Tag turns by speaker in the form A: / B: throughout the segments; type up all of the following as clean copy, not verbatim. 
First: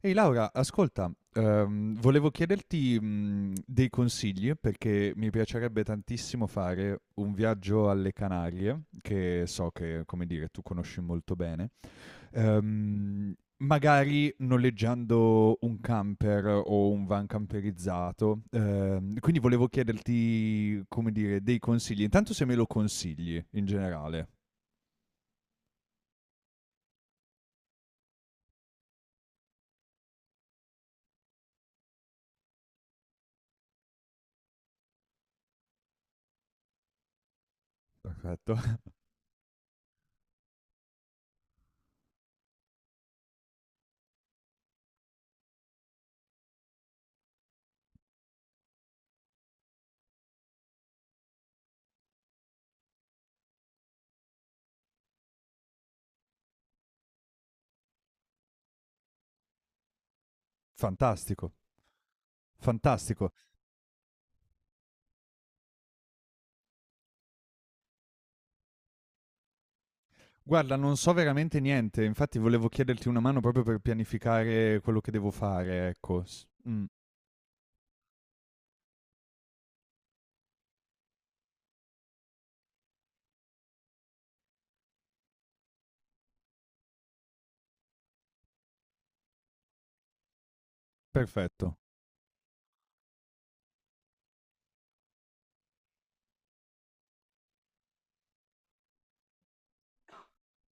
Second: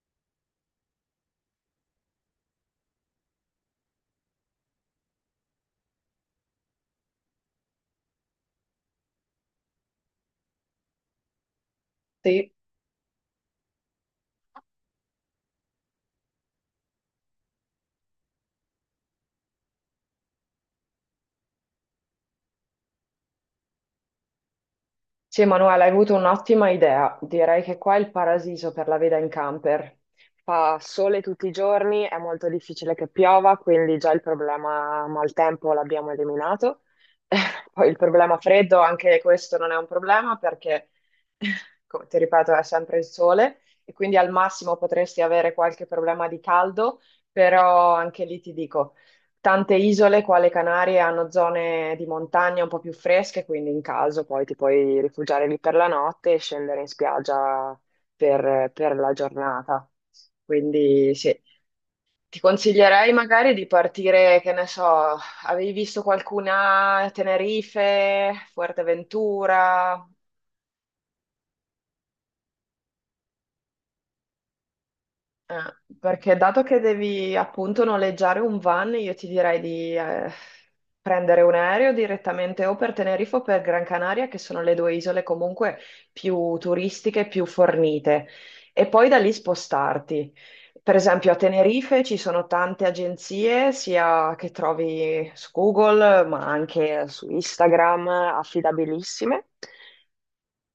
A: Ehi Laura, ascolta, volevo chiederti, dei consigli perché mi piacerebbe tantissimo fare un viaggio alle Canarie, che so che, come dire, tu conosci molto bene,
B: Sì,
A: ehm, magari noleggiando un camper o un van camperizzato. Quindi volevo chiederti, come dire, dei consigli. Intanto se me lo consigli in generale.
B: sì, Emanuele, hai avuto un'ottima idea. Direi che qua è il paradiso per la veda in camper. Fa sole tutti i giorni, è molto difficile che piova, quindi già il problema maltempo l'abbiamo eliminato. Poi il problema
A: Perfetto.
B: freddo, anche questo non è un problema perché, come ti ripeto, è sempre il sole e quindi al massimo potresti avere qualche problema di caldo, però anche lì ti dico. Tante isole qua alle Canarie hanno zone di montagna un po' più fresche, quindi in caso poi ti puoi rifugiare lì per la notte e scendere in spiaggia per la giornata. Quindi sì,
A: Fantastico,
B: ti consiglierei
A: fantastico.
B: magari di partire, che ne so, avevi visto qualcuna a Tenerife, Fuerteventura?
A: Guarda, non so veramente niente, infatti volevo chiederti una mano proprio per pianificare quello che devo
B: Eh,
A: fare, ecco.
B: perché dato che devi appunto noleggiare un van, io ti direi di prendere un aereo direttamente o per Tenerife o per Gran Canaria, che sono le due isole comunque più turistiche, più fornite, e poi da lì spostarti. Per esempio a
A: Perfetto,
B: Tenerife ci sono tante agenzie, sia che trovi su Google, ma anche su Instagram, affidabilissime.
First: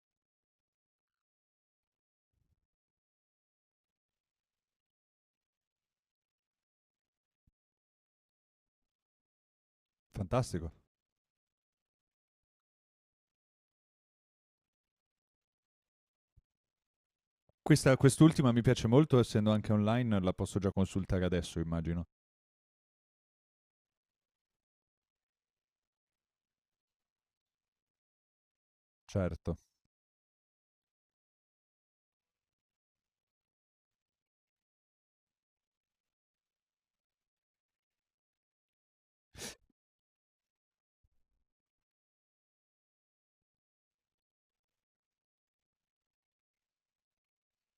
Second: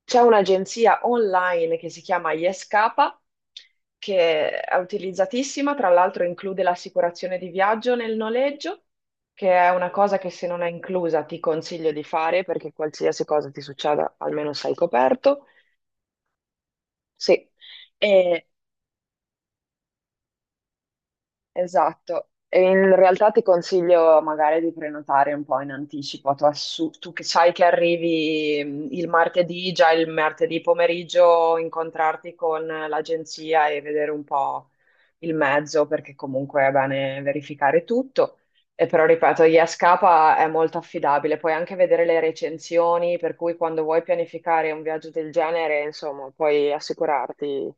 B: C'è un'agenzia online che si chiama Yescapa, che è utilizzatissima, tra l'altro include l'assicurazione di viaggio nel noleggio, che è una cosa che se non è
A: fantastico.
B: inclusa ti consiglio di fare perché qualsiasi cosa ti succeda almeno sei coperto. Sì,
A: Questa,
B: e
A: quest'ultima mi piace molto, essendo anche online, la posso già consultare adesso, immagino.
B: esatto, e in realtà ti consiglio magari di prenotare un po' in anticipo, tu, tu che sai che arrivi il
A: Certo.
B: martedì, già il martedì pomeriggio incontrarti con l'agenzia e vedere un po' il mezzo, perché comunque è bene verificare tutto. E però ripeto, Yascapa è molto affidabile, puoi anche vedere le recensioni, per cui quando vuoi pianificare un viaggio del genere, insomma, puoi assicurarti.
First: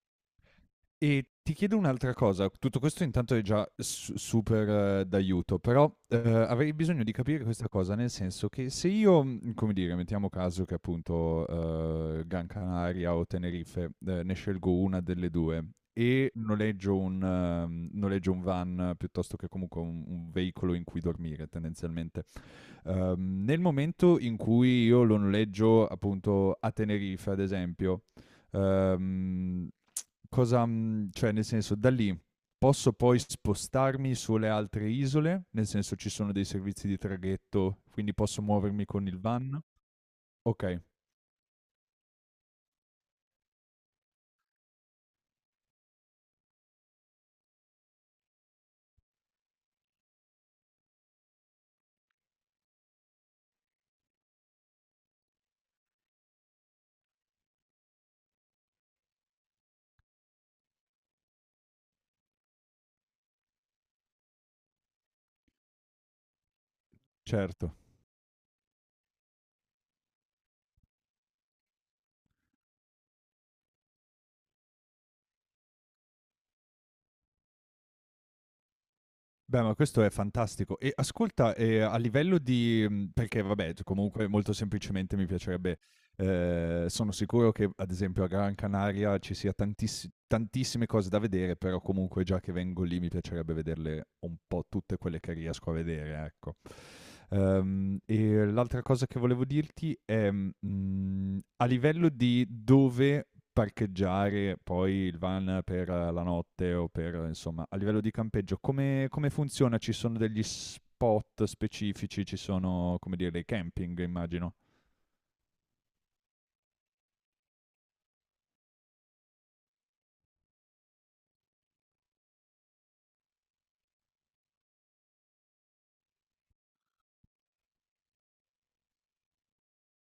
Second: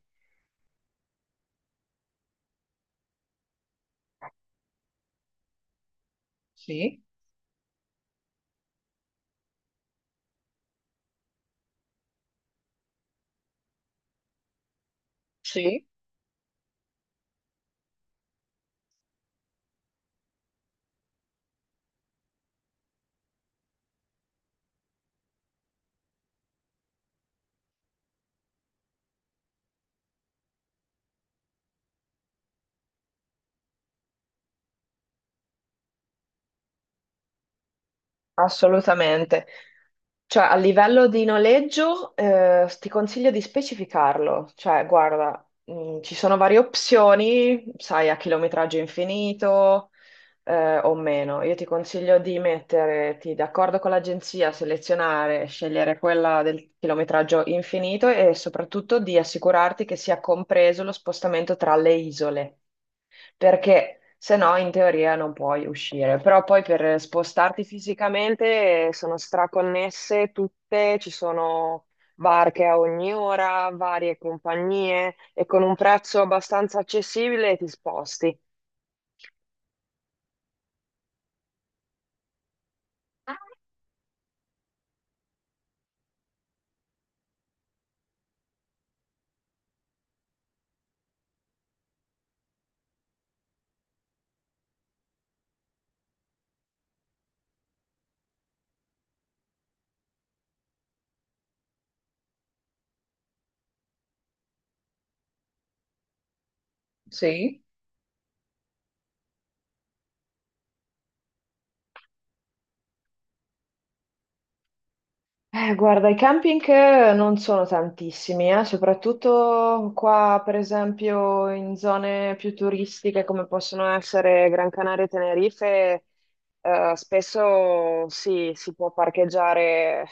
A: E ti chiedo un'altra cosa, tutto questo intanto è già su super d'aiuto, però, avrei
B: Sì.
A: bisogno di capire questa cosa, nel senso che se io, come dire, mettiamo caso che appunto, Gran Canaria o Tenerife, ne scelgo una delle 2
B: Sì.
A: e noleggio noleggio un van piuttosto che comunque un veicolo in cui dormire tendenzialmente, nel momento in cui io lo noleggio appunto a Tenerife ad esempio, ehm cosa, cioè nel senso, da lì posso poi spostarmi sulle altre isole? Nel senso ci sono dei servizi di traghetto, quindi posso muovermi con il
B: Assolutamente.
A: van?
B: Cioè, a
A: Okay,
B: livello di noleggio, ti consiglio di specificarlo. Cioè, guarda, ci sono varie opzioni, sai, a chilometraggio infinito, o meno. Io ti consiglio di metterti d'accordo con l'agenzia, selezionare, scegliere quella del chilometraggio infinito e soprattutto di assicurarti che sia compreso lo spostamento tra le isole, perché se no in teoria non puoi uscire, però poi per spostarti
A: certo.
B: fisicamente sono straconnesse tutte, ci sono barche a ogni ora, varie compagnie e con un prezzo abbastanza accessibile ti sposti.
A: Beh, ma questo è fantastico. E ascolta, a livello di perché vabbè, c comunque molto semplicemente mi piacerebbe sono sicuro che ad esempio a Gran Canaria ci sia tantissime cose da vedere, però comunque già che vengo lì mi piacerebbe vederle un po' tutte quelle che riesco a vedere, ecco. E l'altra cosa che volevo dirti è, a livello di dove parcheggiare poi il van per la notte o per
B: Sì?
A: insomma, a livello di campeggio come funziona? Ci sono degli spot specifici? Ci sono, come dire, dei camping immagino.
B: Guarda, i camping non sono tantissimi. Soprattutto qua, per esempio, in zone più turistiche come possono essere Gran Canaria e Tenerife, spesso sì, si può parcheggiare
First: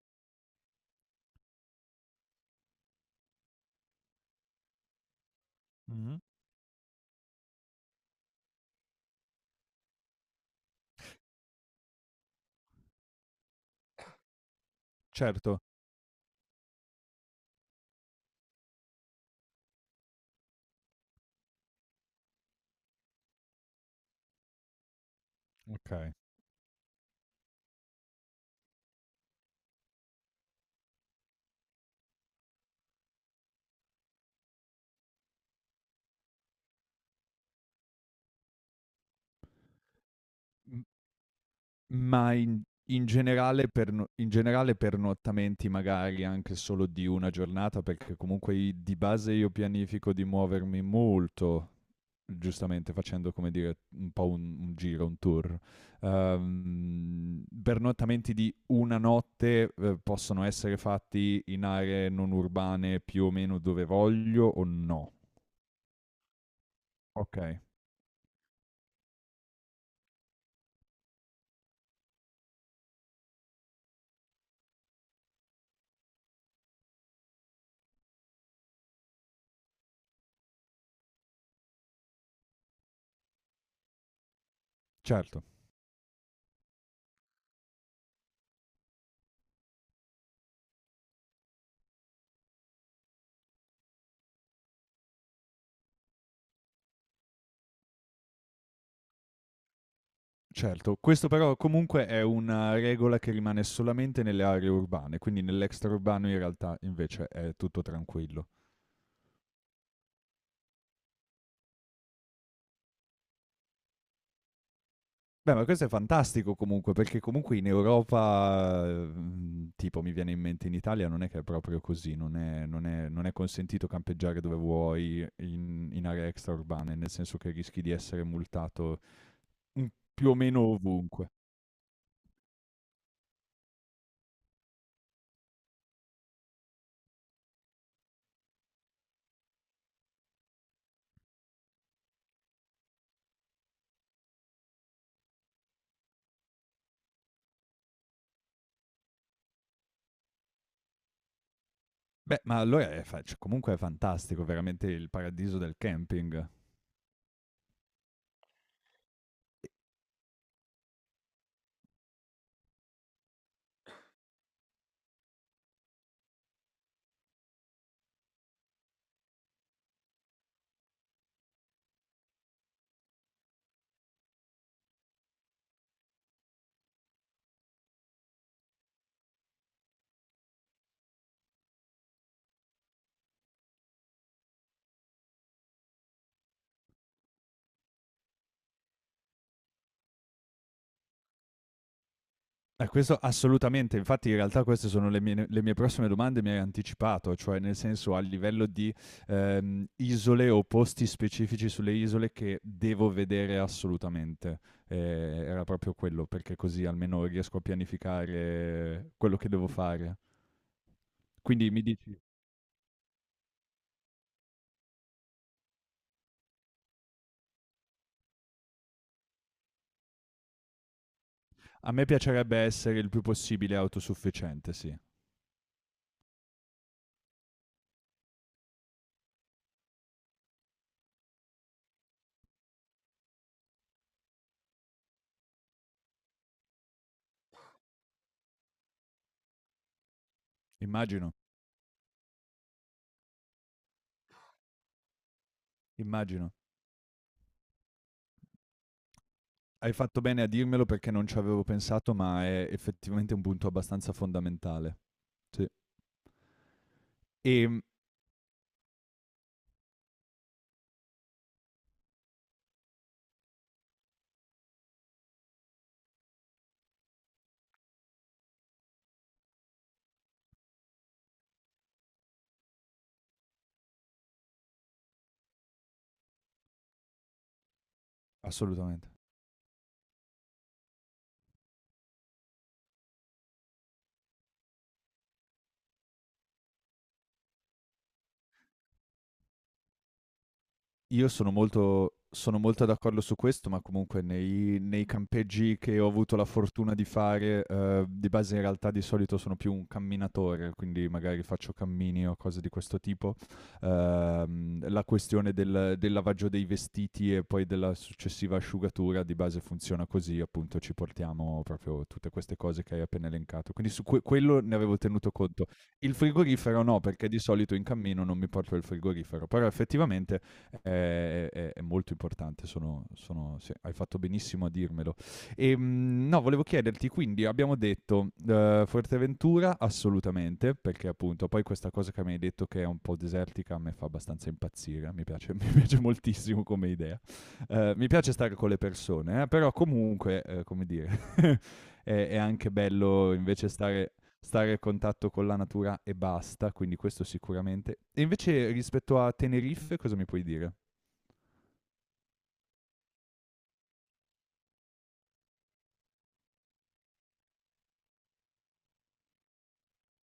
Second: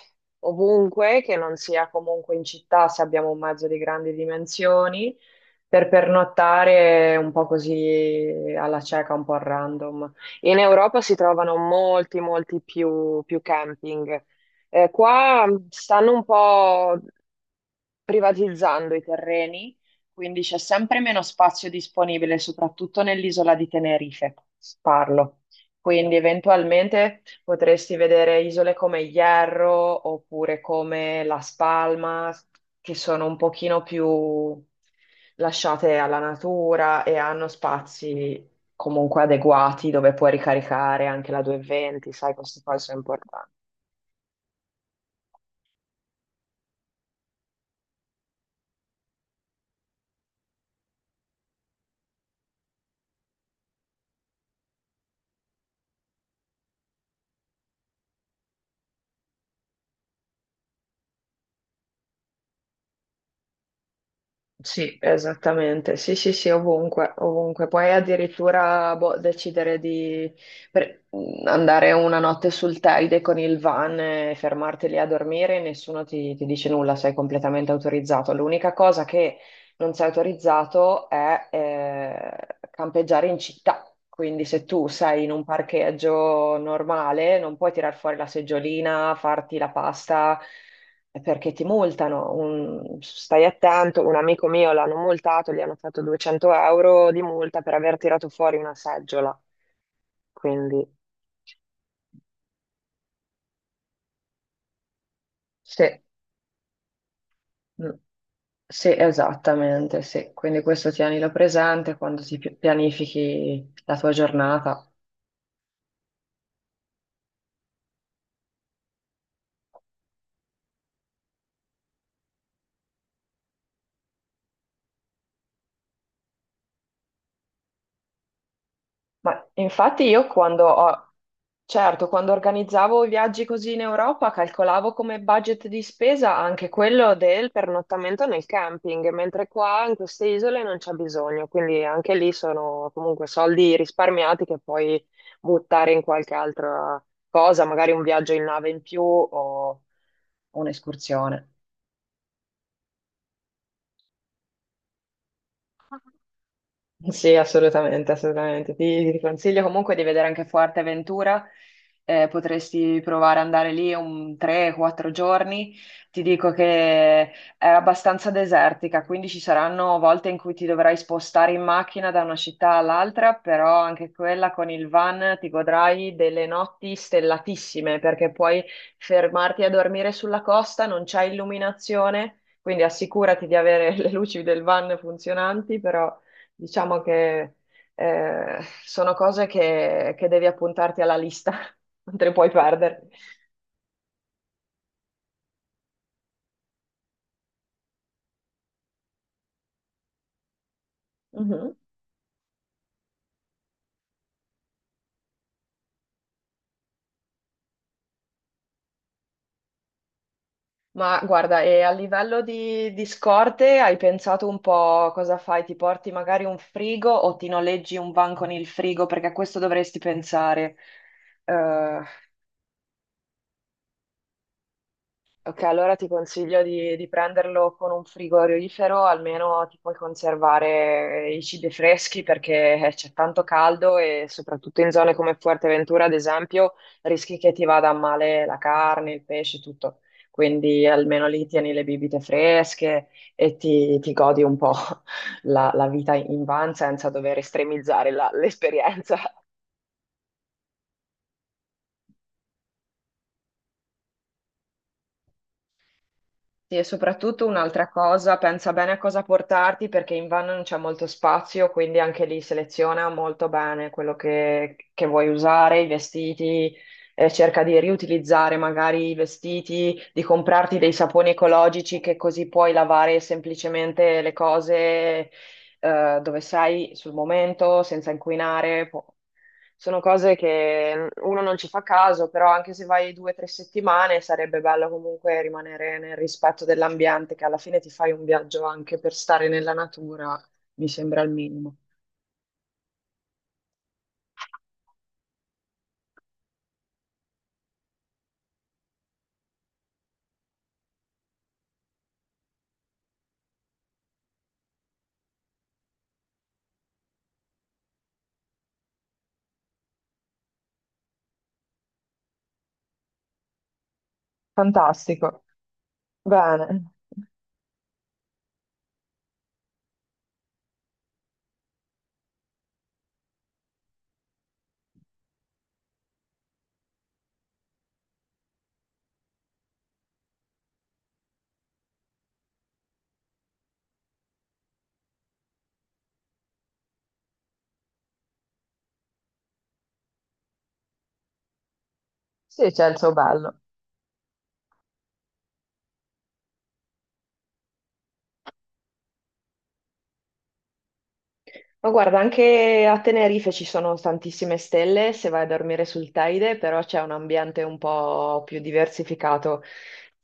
B: ovunque, che non sia comunque in città, se abbiamo un mezzo di grandi dimensioni, per
A: Mh-mh.
B: pernottare un po' così alla cieca, un po' a random. In Europa si trovano molti, molti più camping. Qua
A: Certo.
B: stanno un po' privatizzando i terreni, quindi c'è sempre meno spazio disponibile, soprattutto nell'isola di Tenerife, parlo.
A: Okay.
B: Quindi eventualmente potresti vedere isole come Hierro oppure come Las Palmas, che sono un pochino più lasciate alla natura e hanno spazi comunque adeguati dove puoi
A: M
B: ricaricare anche la 220, sai,
A: ma
B: queste
A: in
B: cose sono
A: in
B: importanti.
A: generale per no in generale pernottamenti magari anche solo di una giornata, perché comunque i di base io pianifico di muovermi molto giustamente facendo come dire un po' un giro, un tour. Pernottamenti di una notte possono essere fatti in aree non urbane più o meno dove voglio o
B: Sì,
A: no?
B: esattamente. Sì, sì, sì, ovunque,
A: Ok,
B: ovunque. Puoi addirittura boh, decidere di andare una notte sul Teide con il van e fermarti lì a dormire, nessuno ti dice nulla, sei completamente autorizzato. L'unica cosa che non sei autorizzato è campeggiare in città. Quindi se tu sei in un
A: certo.
B: parcheggio normale, non puoi tirar fuori la seggiolina, farti la pasta, perché ti multano. Stai attento, un amico mio l'hanno multato, gli hanno fatto 200 € di multa per aver tirato fuori una seggiola. Quindi
A: Certo, questo però comunque è una regola che rimane solamente nelle aree urbane, quindi
B: sì.
A: nell'extraurbano in realtà invece è tutto
B: Mm.
A: tranquillo.
B: Sì, esattamente, sì. Quindi questo tienilo presente quando ti pianifichi la tua giornata.
A: Beh, ma questo è fantastico comunque, perché comunque in Europa, tipo mi viene in mente in Italia non è che è proprio così, non è non è consentito campeggiare dove vuoi in aree extraurbane, nel senso che rischi di essere multato,
B: Ma
A: mhmm,
B: infatti
A: più o meno ovunque.
B: certo, quando organizzavo i viaggi così in Europa, calcolavo come budget di spesa anche quello del pernottamento nel camping, mentre qua in queste isole non c'è bisogno, quindi anche lì sono comunque soldi risparmiati che puoi buttare in qualche altra cosa, magari un viaggio in nave in più o un'escursione.
A: Beh, ma allora è fa cioè comunque è fantastico, veramente il paradiso del camping.
B: Sì, assolutamente, assolutamente. Ti consiglio comunque di vedere anche Fuerteventura. Potresti provare ad andare lì un 3-4 giorni. Ti dico che è abbastanza desertica, quindi ci saranno volte in cui ti dovrai spostare in macchina da una città all'altra, però anche quella con il van ti godrai delle notti stellatissime perché puoi fermarti a dormire sulla costa, non c'è illuminazione. Quindi assicurati di avere le luci del van funzionanti. Però diciamo che sono cose che devi appuntarti alla lista, non te le puoi perdere.
A: Questo assolutamente, infatti in realtà queste sono le mie prossime domande, mi hai anticipato, cioè nel senso a livello di isole o posti specifici
B: Mhm.
A: sulle isole che devo vedere assolutamente. Era proprio quello, perché così almeno riesco a pianificare quello che devo fare.
B: Ma guarda,
A: Quindi
B: e
A: mi
B: a
A: dici,
B: livello di scorte hai pensato un po' cosa fai? Ti porti magari un frigo o ti noleggi un van con il frigo? Perché a questo dovresti pensare.
A: a
B: Eh,
A: me piacerebbe essere il più possibile autosufficiente, sì.
B: Ok, allora ti consiglio di prenderlo con un frigorifero, almeno ti puoi conservare i cibi freschi perché c'è tanto caldo e soprattutto in zone come Fuerteventura, ad esempio, rischi che ti vada a male la carne, il pesce, tutto. Quindi almeno
A: Immagino,
B: lì tieni le bibite fresche e ti godi un po' la vita in
A: immagino.
B: van senza dover estremizzare l'esperienza.
A: Hai fatto bene a dirmelo perché non ci avevo pensato, ma è effettivamente un punto abbastanza fondamentale. Sì.
B: Sì, e soprattutto
A: Ehm,
B: un'altra cosa, pensa bene a cosa portarti perché in van non c'è molto spazio, quindi anche lì seleziona molto bene quello che vuoi usare, i vestiti, cerca di riutilizzare magari i vestiti, di comprarti dei saponi ecologici che così puoi lavare semplicemente le cose, dove sei sul momento, senza inquinare.
A: Assolutamente.
B: Sono cose che uno non ci fa caso, però anche se vai due o tre settimane sarebbe bello comunque rimanere nel rispetto dell'ambiente, che alla fine ti fai un viaggio anche per stare nella natura, mi sembra
A: Io
B: il
A: sono
B: minimo.
A: molto sono molto d'accordo su questo, ma comunque nei nei campeggi che ho avuto la fortuna di fare, di base in realtà di solito sono più un camminatore, quindi magari faccio cammini o cose di questo tipo, la questione del lavaggio dei vestiti e poi della successiva asciugatura di base funziona così, appunto ci portiamo proprio tutte queste cose che hai appena elencato. Quindi su quello ne avevo tenuto
B: Fantastico.
A: conto. Il frigorifero
B: Bene.
A: no, perché di solito in cammino non mi porto il frigorifero, però effettivamente è molto importante, sì, hai fatto benissimo a dirmelo. E, no, volevo chiederti, quindi abbiamo detto Fuerteventura assolutamente, perché appunto poi questa cosa che mi hai detto che è un po' desertica a me fa abbastanza impazzire, mi piace, mi piace moltissimo come idea. Mi piace stare con le persone, però comunque, come dire, è
B: Sì,
A: anche
B: c'è il suo
A: bello
B: bello.
A: invece stare a contatto con la natura e basta, quindi questo sicuramente. E invece rispetto a Tenerife, cosa mi puoi dire?
B: Ma guarda, anche a Tenerife ci sono tantissime stelle se vai a dormire sul Teide, però c'è un ambiente un po' più diversificato.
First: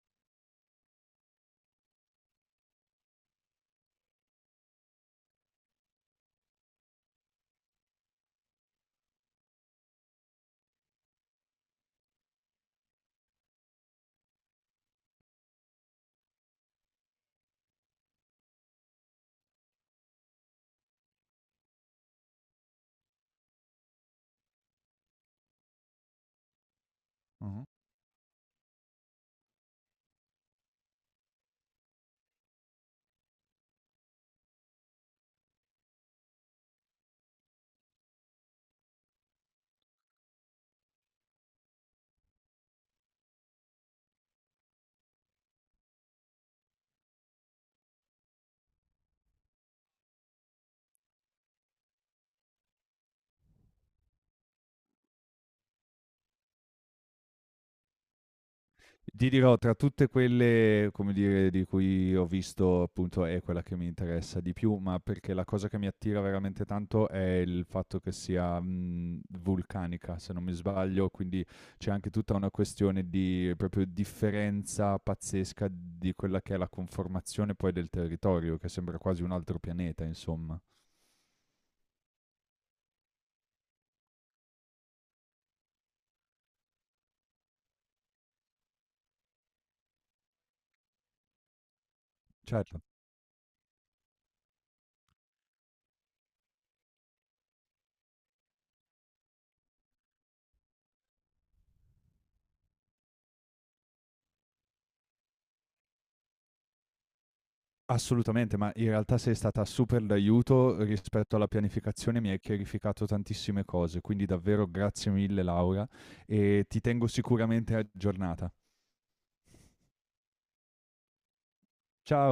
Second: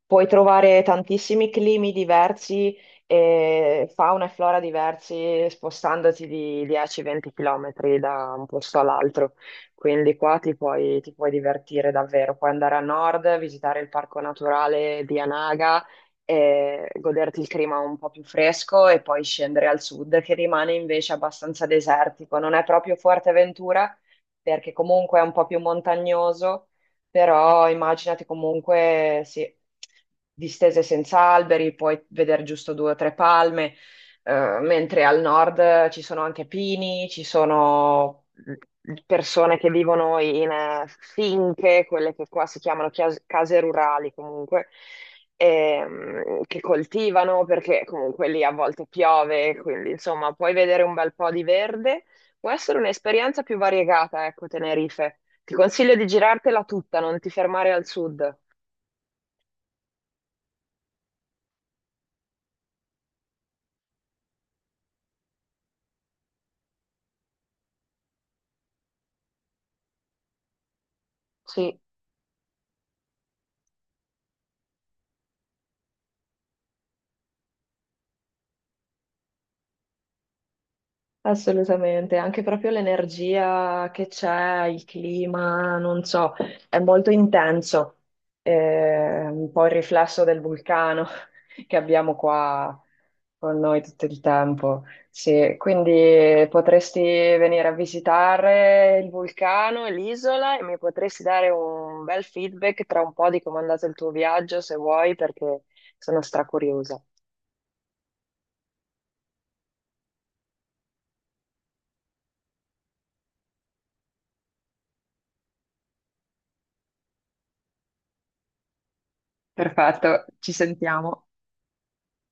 B: Puoi trovare tantissimi climi diversi, e fauna e flora diversi, spostandoti di 10-20 km da un posto all'altro. Quindi qua ti puoi divertire davvero. Puoi andare a nord, visitare il parco naturale di Anaga e goderti il clima un po' più fresco e poi scendere al sud, che rimane invece abbastanza desertico. Non è proprio Fuerteventura, perché comunque è un po' più montagnoso,
A: Mhm.
B: però immaginati comunque, sì, distese senza alberi, puoi vedere giusto due o tre palme, mentre al nord ci sono anche pini, ci sono persone che vivono in quelle che qua si chiamano case rurali comunque, che coltivano perché comunque lì a volte piove, quindi insomma puoi vedere un bel po' di verde. Può essere un'esperienza più variegata, ecco, Tenerife. Ti consiglio di girartela tutta, non ti fermare al sud.
A: Ti dirò, tra tutte quelle, come dire, di cui ho visto, appunto, è quella che mi interessa di più, ma perché la cosa che mi attira veramente tanto è il fatto che sia vulcanica, se non mi sbaglio, quindi
B: Sì.
A: c'è anche tutta una questione di proprio differenza pazzesca di quella che è la conformazione poi del territorio, che sembra quasi un altro pianeta, insomma.
B: Assolutamente, anche proprio l'energia che c'è, il clima, non so, è molto intenso, un po' il riflesso del vulcano che abbiamo qua
A: Certo.
B: con noi tutto il tempo. Sì, quindi potresti venire a visitare il vulcano e l'isola e mi potresti dare un bel feedback tra un po' di come è andato il tuo viaggio, se vuoi, perché sono stracuriosa.
A: Assolutamente, ma in realtà sei stata super d'aiuto rispetto alla pianificazione, mi hai chiarificato tantissime cose, quindi davvero grazie mille Laura e ti tengo sicuramente aggiornata.
B: Perfetto, ci sentiamo.
A: Ciao!